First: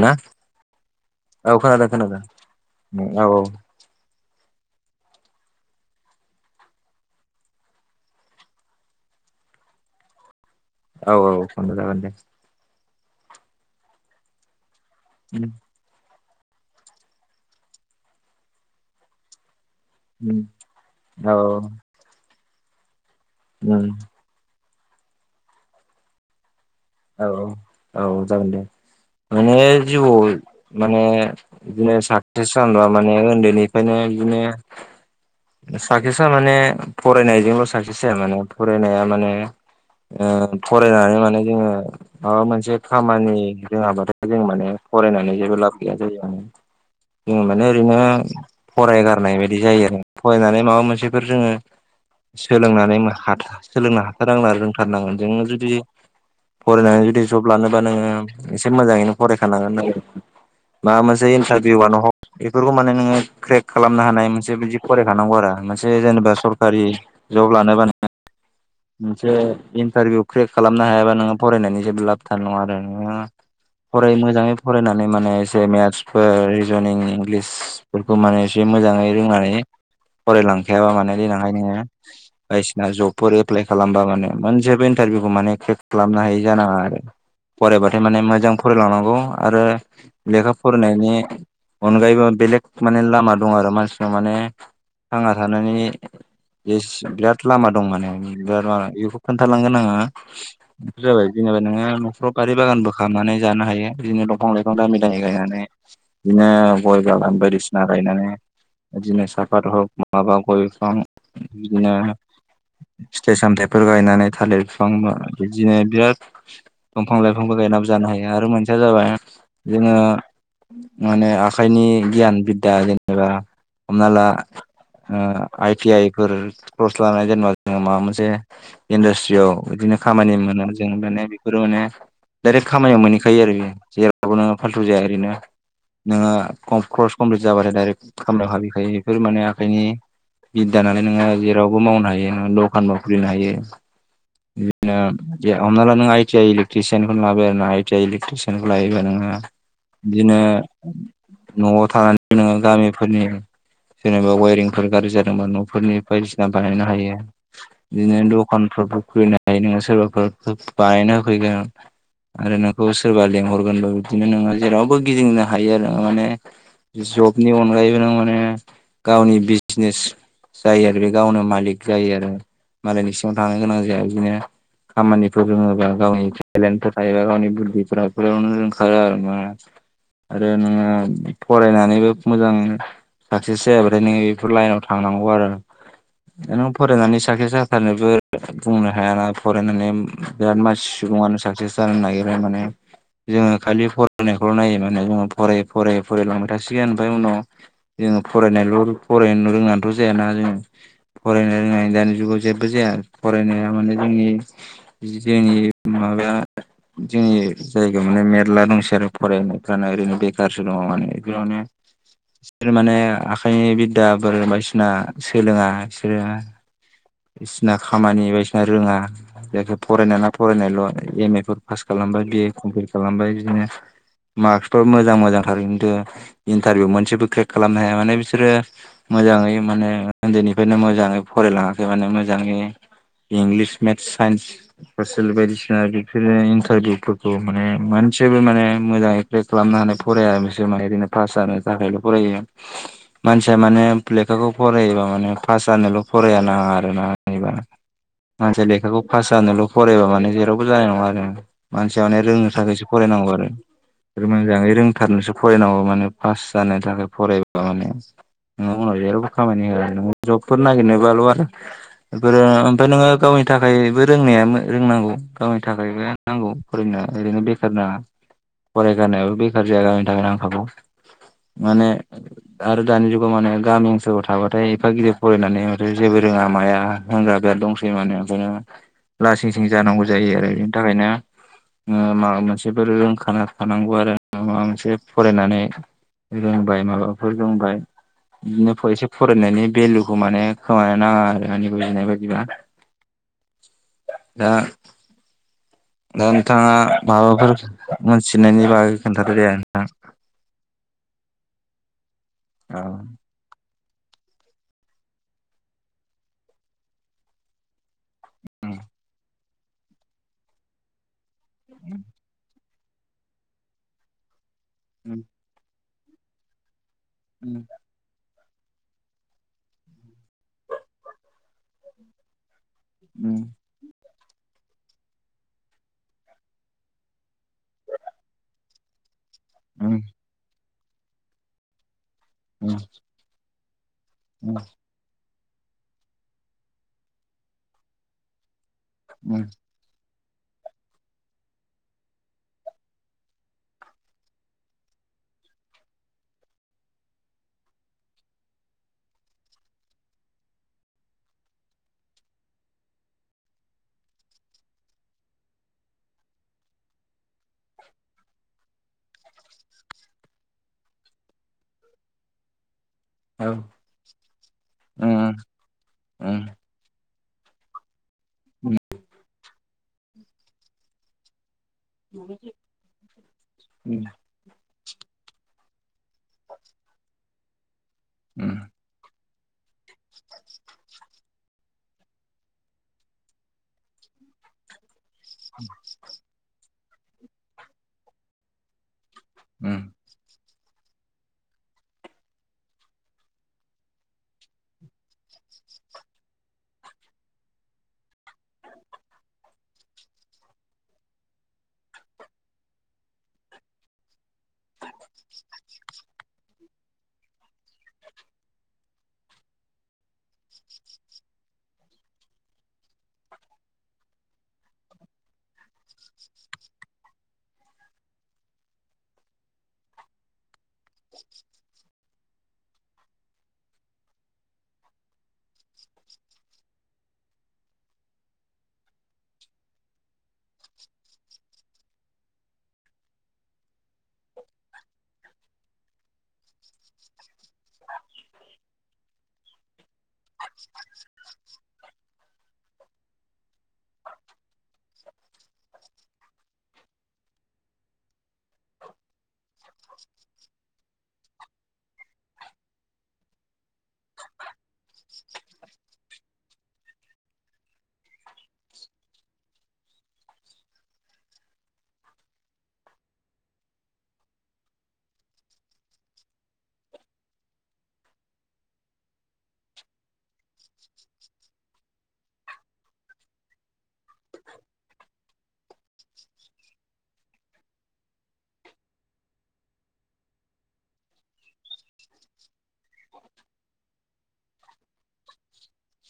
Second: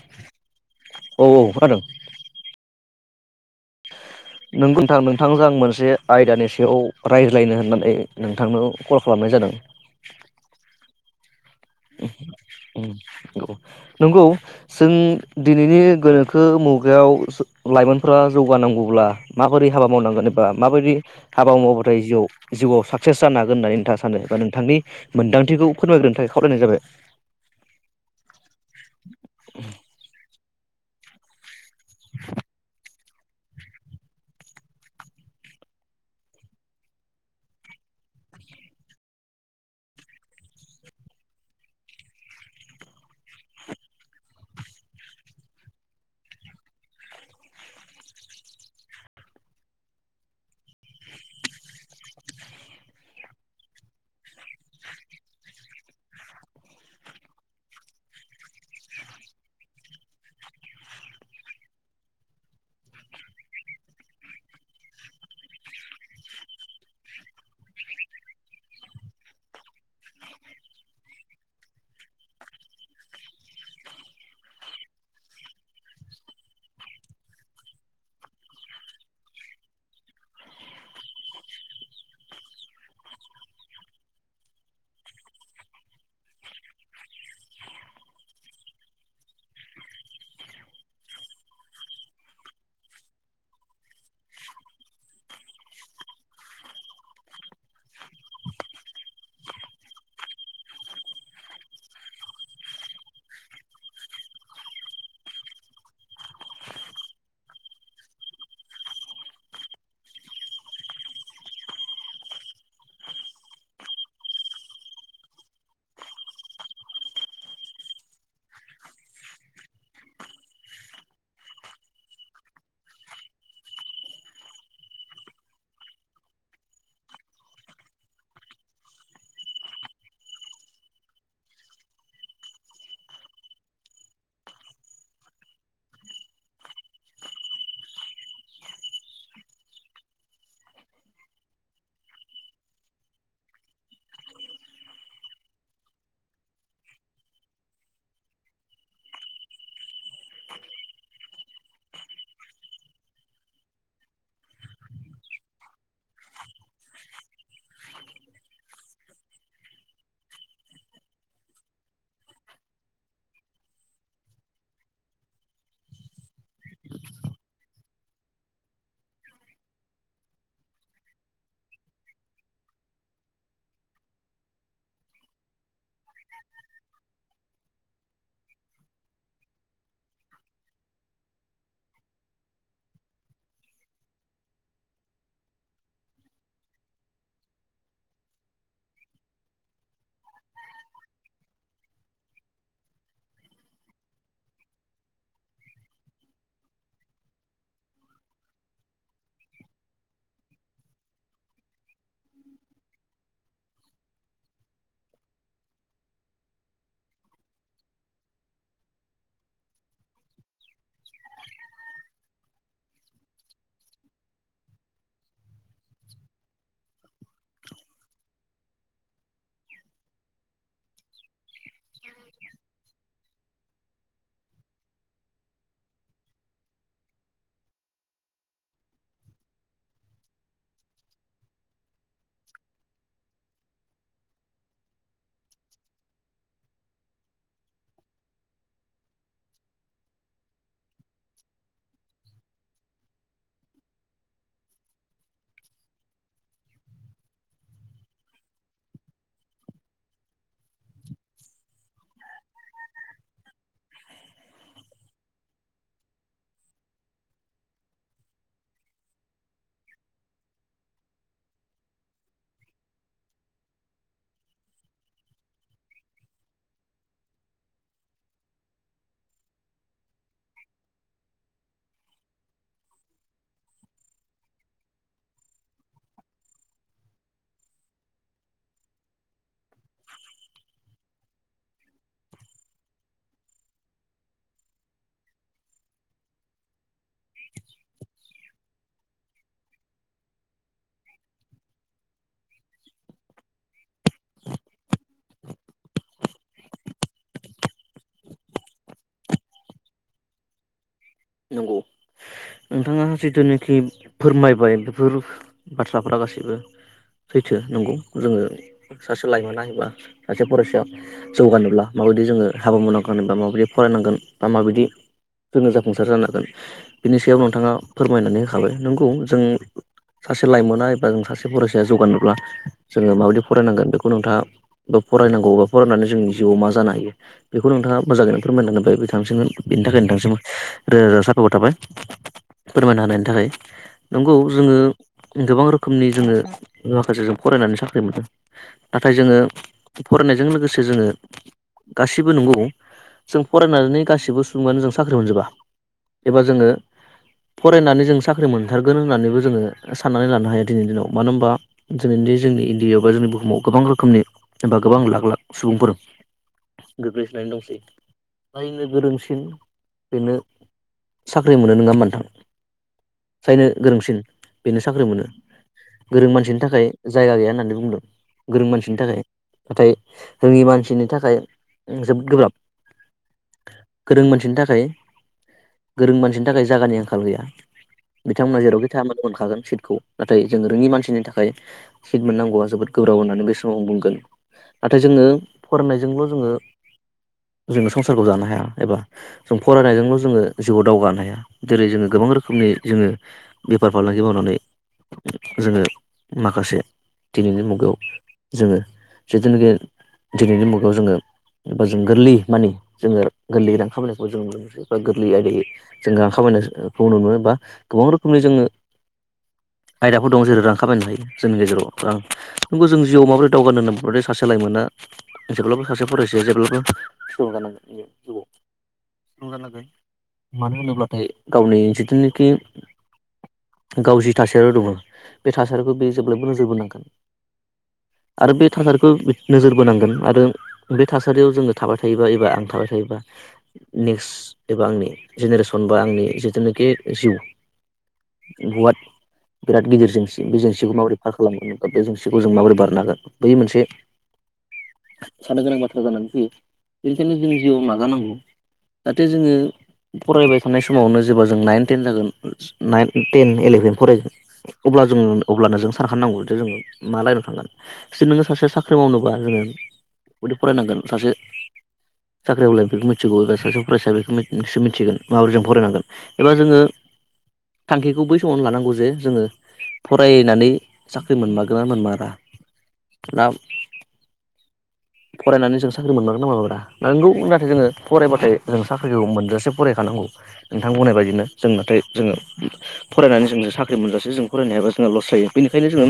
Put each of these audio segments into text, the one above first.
ना औ खोनादों खोनादों औ -औ-। नोंग थां नोंथांजों आं मोनसे आयदानि सायाव रायज्लायनो होननानै नोंथांनाव कल खालामनो। जादों। औ औ संद जागोन दे। औ नंगौ जों दिनैनि गोनोखो। थाखो मुगायाव स लाइमोनफोरा जौगानांगौब्ला मा। माबोरै हाबा मावनांगोन एबा माबायदि हाबा औ मावबाथाय जिउआव जिउआव साख। साक्सेस जानो हागोन होननानै नोंथाङ सानो एबा नोंथांनि मोनदांथिखौ फोरमायग्रोनो थाखाय खावलायनाय जाबाय। औ- औ- औ- जागोन दे माने जिउआव। माने बिदिनो साक्सेस जानबा माने उन्दैनिफ्रायनो बिदिनो। साक्सेसा माने फरायनायजोंल' साक्सेस जाया माने फरायनाया माने। ओ फरायनानै माने जोङो। माबा मोनसे खामानि रोङाब्लाथाय जों माने फरायनानै जेबो लाब गैया जायो आरो। जों माने ओरैनो फरायगारनाय बायदि जायो आरो फरायनानै माबा मोनसेफोर जोङो। सोलोंनानै हाथ सोलोंनो हाथारांना रोंथारनांगोन जोङ जुदि। फरायनानै जुदि जब लानोबा नोङो एसे मोजाङैनो फरायखानांगोन नों। माबा मोनसे इन्टारभिउआनो हक बेफोरखौ माने नोङो क्रेक खालामनो हानाय मोनसे बिदि फरायखानांगौ आरो। मोनसे जेनेबा सरकारि जब लानोबा नोङो। मोनसे इन्टारभिउ ख्रियेद खालामनो हायाबा नोङो। फरायनायनि जेबो लाबथानाय नङा आरो नोङो। फराय मोजाङै फरायनानै माने एसे मेथ्सफोर रिजनिं इंलिसफोरखौ माने एसे। मोजाङै रोंनानै फरायलांखायाबा माने देनांहाय नोङो बायदिसिना जबफोर एप्लाय खालामबा माने मोनसेबो एनटा। भिउ खौ माने क्रेक खालामनो हायि जानाङा आरो फरायबाथाय माने मोजां फरायलांनांगौ आरो लेखा फरायनायनि अनगायैबो बेलेग माने लामा दं आरो मानसियाव माने थांना थानायनि बे बिराद लामा दं माने बिराद मा बेखौ खोन्थालांगोन आङा बे जाबाय जेनेबा नोङो न'खराव गारि बागान बो खालामनानै जानो हायो बिदिनो दंफां लाइफां दामि दामि गायनानै बिदिनो गय बागान बायदिसिना गायनानै बिदिनो साफात हक माबा गयफां बिदिनो फिथाइ सामथायाइफोर गायनानै थालिर बिफां बिदिनो बिराद दंफां लाइफांबो गायनाबो जानो हायो आरो मोनसेया जाबाय जोङो माने आखाइनि गियान बिद्दा जेनेबा हमना ला आइटि आइ फोर कर्स लानाय जेनेबा जोङो माबा मोनसे इन्डास्ट्रियाव बिदिनो खामानि मोना जों माने बेफोरो माने डाइरेक्ट खामानियाव मोनहैखायो आरो जेरावबो नोङो फाल्थु जाया ओरैनो नोङो क्रस कमप्लिट जाबाथाय डाइरेक्ट खामला हाबहिखायो बेफोर माने आखाइनि बिददा नालाय नोङो जेरावबो मावनो हायो दखानबो खुलिनो हायो हमना ला नों आइ टि आइ इलेकट्रिसियानखौनो लाबाय आरो ना आइ टि आइ इलेकट्रिसियानखौ लायोबा नोङो बिदिनो न'आव थानानै नोङो गामिफोरनि जेनेबा वायेरंफोर गाज्रि जादोंबा न'फोरनि बायदिसिना बानायनो हायो बिदिनो दखान [unintelligible] सोरबाफोर बानायनो होफैगोन आरो नोंखौ सोरबा लेंहरगोनबो बिदिनो नोङो जेरावबो गिदिंनो हायो आरो माने जबनि अनगायैबो न माने गावनि बिजनेस जायो आरो बे गावनो मालिक जायो आरो मालिकनि सिङाव थांनो गोनां जाया बिदिनो खामानिफोर रोङोबा गावनि टेलेन्टफोर थायोबा गावनि बुद्धिफोरा बेावनो ओंखारो आरो ओ आरो नोङो फरायनानैबो मोजां साक्सेस जायाबाथाय नोङो बेफोर लाइनाव थांनांगौ आरो नों फरायनानै साख्रि साथारनोबो बुंनो हायाना फरायनानै बिराद मानसि सुबुङानो साकसेस जानो नागिरो माने जोङो खालि फरायनायखौल' नायो माने जोङो फरायै फरायै फरायैलांबाय थासिगोन ओमफ्राय उनाव जोङो फरायनायल' फरायनो रोंनानैथ' जायाना जोङो फरायनो रोङनाय दानि जुगाव जेबो जाया फरायनाया थारमाने जोंनि जोंनि माबाया जोंनि जायगायाव माने मेरला दंसै आरो फरायनायफ्रानो ओरैनो बेखारसो दङ माने बेयावनो बिसोर माने आखाइनि बिद्दा बोर बायदिसिना सोलोङा बिसोरो बिसिना खामानि बायदिसिना रोङा जायखि फरायनाय ना फरायनायल' एम ए फोर पास खालामबाय बिए कमप्लिट खालामबाय बि नो मार्कसफोर मोजां मोजांथार खिन्थु इन्टारभिउ मोनसेबो क्रेक खालामनो हाया माने बिसोरो मोजाङै माने उन्दैनिफ्रायनो मोजाङै फरायलाङाखै माने मोजाङै इंलिस मेथ्स साइन्स ससेल बायदिसिना बिफोर इन्टारभिउफोरखौ माने मोन जबो माने मोजां एपे खालामनो ह फराया बिसोर मा ओरैनो पास जानो थाखायल' फरायो मानसिया माने लेखाखौ फरायोबा माने पास जानोल' फराया नाङा आरोनाबा मानसिया लेखाखौ पास जानोल' फरायबा माने जेरावबो जानाय नङा आरो मानसिया माने रोंनो थाखायसो फरायनां गौ आरो मोजाङै रोंथारनोसो फरायनांगौ माने पास जानो थाखाय फरायबा माने उनाव जेरावबो खामानि होआ नों जबफोर नागिरनो बाल' आरो बेफोरो ओमफ्राय नोङो गावनि थाखायबो रोंनाया रोंनांगौ गावनि थाखायबो नांगौ फरायनाया ओरैनो बेखार नाङा फरायगारनायाबो बेखार जाया गावनि थाखाय नांखागौ माने आरो दानि जुगाव माने गामि ओनसोलाव थाबाथाय एफा गिदिर फरायनानै माथो जेबो लामाया होनजागा दंस माने ओखायनो लासिं सिं जानांगौ जायो आरो बेनि थाखायनो ओ माबा मोनसेफोर रोंखाना खानांगौ आरो न माबा मोनसे फरायनानै रोंबाय माबाफोर रोंबाय बिदिनो एसे फरायनायनि भेलुखौ माने खोमानो नाङा आरो आंनि बुजिनाय बायदिबा दा दा नोंथाङा माबाफोर मोनथिनायनि बागै खोन्थादो दे नोंथां नंगौ नोंथाङा जिथुनाखि फोरमायबाय बेफोर बाथ्राफ्रा गासैबो सैथो नंगौ जोङो सासे लाइमोन नायोबा सासे फरायसा जौगानोब्ला माबायदि जोङो हाबा मावनांगोन बा माबायदि फरायनांगोन बा माबायदि जोङो जाफुंसार जानांगोन बिनि सायाव नोंथाङा फोरमायनानै हो थाबाय नंगौ जों सासे लाइमोना एबा जों सासे फरायसाया जौगानोब्ला जोङो माबायदि फरायनांगोन बेखौ नोंथाङा गौ फरायनांगौबा फरायनानै जोंनि जिउआव मा जानो हायो बेखौ नोंथाङा मोङैनो फोरमायनांगोन जायैबायथ बांसिनगोन बेनि थाखाय नोंथांसिम रोजा रोजा साफाखर थाबाय फोरमायना होनायनि थाखाय नंगौ जोङो गोबां रोखोमनि जोङो माखासे जों फरायनानै साख्रि मोनो नाथाय जोङो फरायनायजों लोगोसे जोङो गासिबो नंगौ जों फरायनानै गासिबो सुबङानो जों साख्रि मोनजोबा एबा जोङो फरायनानै जों साख्रि मोनथारगोन होननानैबो जोङो साननानै लानो हायो दिनै दिनाव मानो होनबा दिनैनि जे जोंनि इण्डिायाव बा जोंनि बुहुमाव गोबां रोखोमनि जेनबा गोबां लाख लाख सुबुंफोर गोग्लैसोनानै दंसै जायनो गोरोंसिन बेनो साख्रि मोनो नङा होमबा नोंथां जायनो गोरोंसिन बेनो साख्रि मोनो गोरों मानसिनि थाखाय जायगा गैया होननानै बुंदों गोरों मानसिनि थाखाय नाथाय रोङि मानसिनि थाखाय ओं जोब गोब्राब गोरों मानसिनि थाखाय गोरों मानसिनि थाखाय जागानि आंखाल गैया बिथांमोना जेरावखि थाया मानो मोनखागोन सिथ खौ नाथाय जों रोङि मानसिनि थाखाय सिथ मोननांगौआ जोबोद गोब्राब होननानै बे समाव बुंगोन ना थाय जोङो फरोंनायजोंल' जोङो जोङो संसारखौ जानो हाया एबा जों फरायनायजोंल' ओ जिउआव दावगानो हाया जेरै जोङो गोबां रोखोमनि जोङो बेफार फालांगि मावनानै जोङो माखासे दिनैनि मुगायाव जोङो जिथुनाखि दिनैनि मुगायाव जोङो बा जों गोरलै मानि जोङो गोरलैयै रां खामायनायखौ जों नुनो मोनसै बा गोरलै आयदैयै जोङो आखामायनाय खौ नुनो मोनो बा गोबां रोखोमनि जोङो [inaudible] आयदाफोर दं जेरै रां खामायनो हायो जोंनि गेजेराव रां नंगौ जों जिउआव माबोरै दावगानो होनबादे सासे लायमोना जेब्लाबो सासे फरायसाया जेब्लाबो स्ल जानांगोन जिउयाव स्ल जानांगोन मानो होनोब्लाथाय गावनि जिथुनाखि गाव जि थासारियाव दङ बे थासारिखौ बे जेब्लायबो नोजोर बोनांगोन आरो बे थासारिखौ नोजोर बोनांगोन आरो बे थासारियाव जोङो थाबाय थायोबा एबा आं थाबाय थायोबा नेक्स्ट एबा आंनि जेनेरेसन बा आंनि जिथुनाखि जिउ गुवाथ बिराद गिदिर जेंसि बे जोंसिखौ माबोरै फार खालामगोन बे जोंसिखौ जों माबोरै बारनो हागोन बै मोनसे [inaudible] साननो गोनां बाथ्रा जानानै फैयो बेनिखायनो जोंनि जिउआव माजानांगौ जाहाथे जोङो फरायबाय थानाय समावनो जेब्ला जों नाइन टेन जागोन नाइन टेन इलेभेन फरायगोन अब अब्ला जों अब्लानो जों सारखाननांगौ जे जोङो मा लाइनाव थांगोन जि नोङो सासे साख्रि मावनोबा जोङो बेदि फरायनांगोन सासे साख्रि आवलाया बेखौ मिथिगौ एबा सासे फरायसाया सो मिथिगोन माबोरै जों फरायनांगोन एबा जोङो थांखिखौ बै समावनो लानांगौ जे जोङो फरायनानै साख्रि मोनमारगोन ना मोनमारा ना फरायनानै जों साख्रि मोनमारगोन ना मोनमारा नंगौ नाथाय जोङो फरायबाथाय जों साख्रिखौ मोनजासे फरायखानांगौ नोंथां बुंनाय बायदिनो जों नाथाय जोङो फरायनानै जों साख्रि मोनजासे जों फरायनो हायाबा जोंहा लस जायो बेनिखायनो जोङो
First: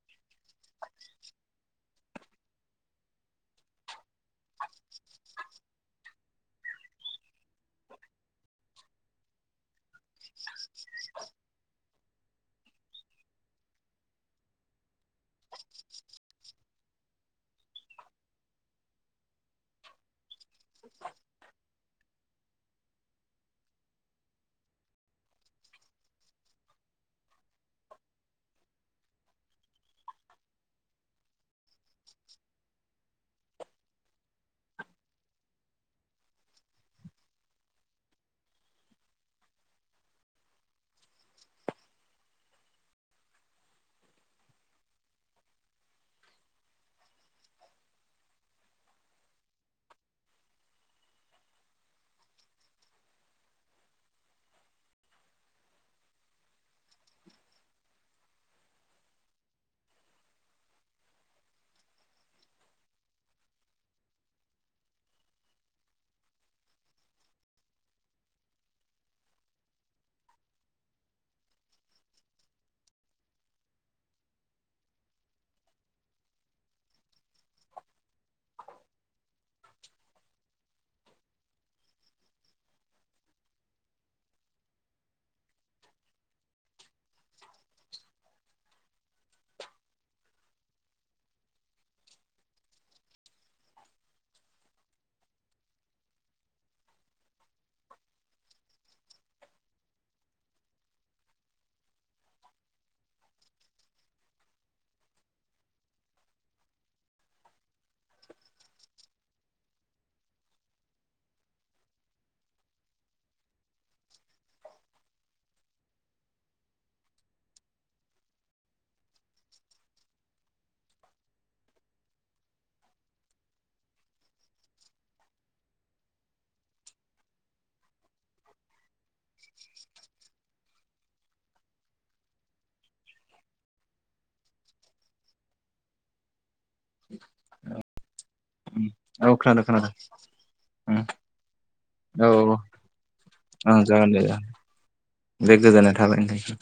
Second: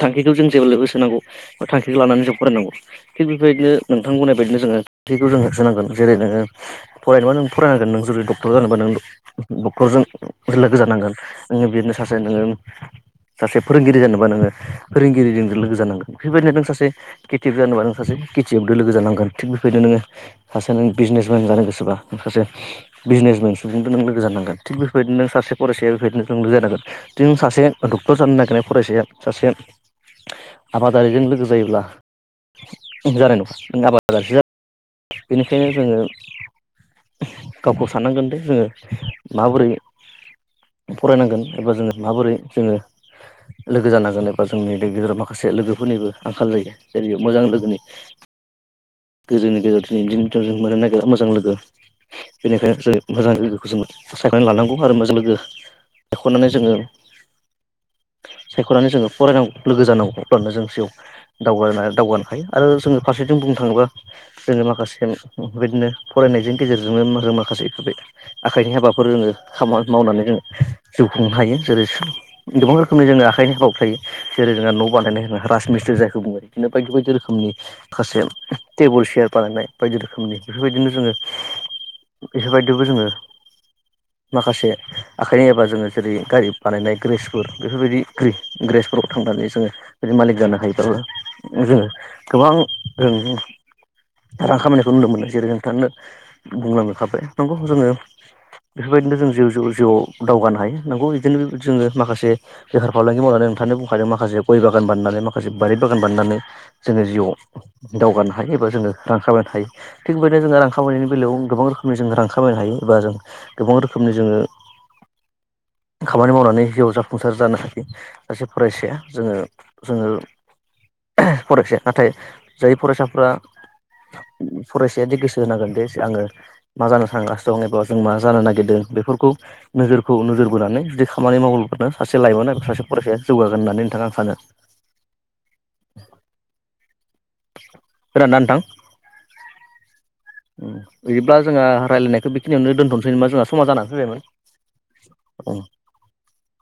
थांखिखौ जों जेब्लायबो सोनांगौ बा थांखिखौ लानानै जों फरायनांगौ थिग बेबायदिनो नोंथां बुंनाय बायदि जोङो थांखिखौ जोङो होसोनांगोन जेरै नोङो फरायनोबा नों फरायनांगोन नों जुदि डक्टर जानोबा नों डक्टरजों लोगो जानांगोन नोङो बिनो सान से नोङो सासे फोरोंगिरि जानोबा नोङो फोरोंगिरिजों लोगो जानांगोन बेफोरबायदिनो नों सासे केटियक जानोबा नों सासे खेथियकवजों लोगो जानांगोन थिग बेबायदिनो नोङो सासे नों बिजनेस मेन जानो गोसोबा नों सासे बिजनेसमेन सुबुंजों नों लोगो जानांगोन थिग बेफोरबायदिनो नों सासे फरायसाया बेफोरदिनो लोगो जानांगोन थिख नों सासे डक्टर जानो नागिरनाय फरायसाया सासे आबादारिजों लोगो जायोब्ला जानाय नङा नों आबादारिसो बेनिखायनो जोङो गावखौ साननांगोन दे जोङो माबोरै फरायनांगोन एबा जोङो माबोरै जोङो लोगो जानांगोन एबा जोंनि गेजेराव माखासे लोगोफोरनिबो आंखाल जायो जेरै मोजां लोगोनि गोजौनि गेजेरजों इदि मोननो नागिरा मोजां लोगो बेनिखायनो जों मोजां लोगोखौ जोङो सायख'नानै लानांगौ आरो मोजां लोगो एख'नानै जोङो सायख'नानै जोङो फरायनांगौ लोगो जानांगौ अब्लानो जों जिउवाव दावगा दावगानो हायो आरो जोङो फारसेथिं बुंनो थाङोबा जोङो माखासे बेदिनो फरायनायजों गेजेरजोंनो माखासे बेफोरबायदि आखाइनि हाबाफोर जोङो खामानि मावनानै जों जिउ खुंनो हायो जेरै गोबां रोखोमनि जोङो आखाइनि हाबाफोर थायो जेरै जेरै जोंहा न' बानायनाय होन राजमिस्ट्रि जायखौ बुङो बिदिनो बायदि बायदि रोखोमनि माखासे टेबोल चेयार बानायनाय बायदि रोखोमनि बेफोरबायदिनो जोङो बेफोरबायदिबो जोङो माखासे आखाइनि एबा जोङो जेरै गारि बानायनाय ग्रेसफोर बेफोरबायदि ग्रि ग्रे सफोराव थांनानै जोङो बिदि मालिक जानो हायोबाबो जोङो गोबां जों रां खामनायखौ नुनो मोननो जेरै नोंथाङानो बुंलांखाबाय नंगौ जोङो बेफोरबायदिनो जों जिउ जिउआव दावगानो हायो नंगौ बिदिनो जोङो माखासे बेफार फालांगि मावनानै खोनथानो बुंखादों माखासे गइ बागान बाननानै माखासे बारि बागान बाननानै जोङो जिउआव दावगानो हायो एबा जोङो रां खामायनो हायो थिग बेबायदिनो जोङो रां खामायनायनि बेलायाव गोबां रोखोमनि जोङो रां खामायनो हायो एबा जों गोबां रोखोमनि जोङो खामानि मावनानै जिउआव जाफुंसार जानो हायो सासे फरायसाया जोङो जोङो फरायसा नाथाय जाय फरायसा फोरा फरायसाया दि गोसो होनांगोन दे आङो मा जानो सानगासिनो दं एबा जों मा जानो नागिरदों बेफोरखौ नोजोरखौ नोजोर बोनानै खामानि मावोबानो सासे लाइमोना आरो सासे फरायसाया जौगागोन होननानै नोंथां आं सानो [unintelligible] [inaudible] खोनादोंना नोंथां औ खोनादों खोनादों बिदिब्ला जोंहा औ रायलायनायखौ औ बेखिनियावनो दोनथ'नोसै नामा जोंहा समा जानानै फैबायमोन बे गोजोननाय थाबाय नोंथां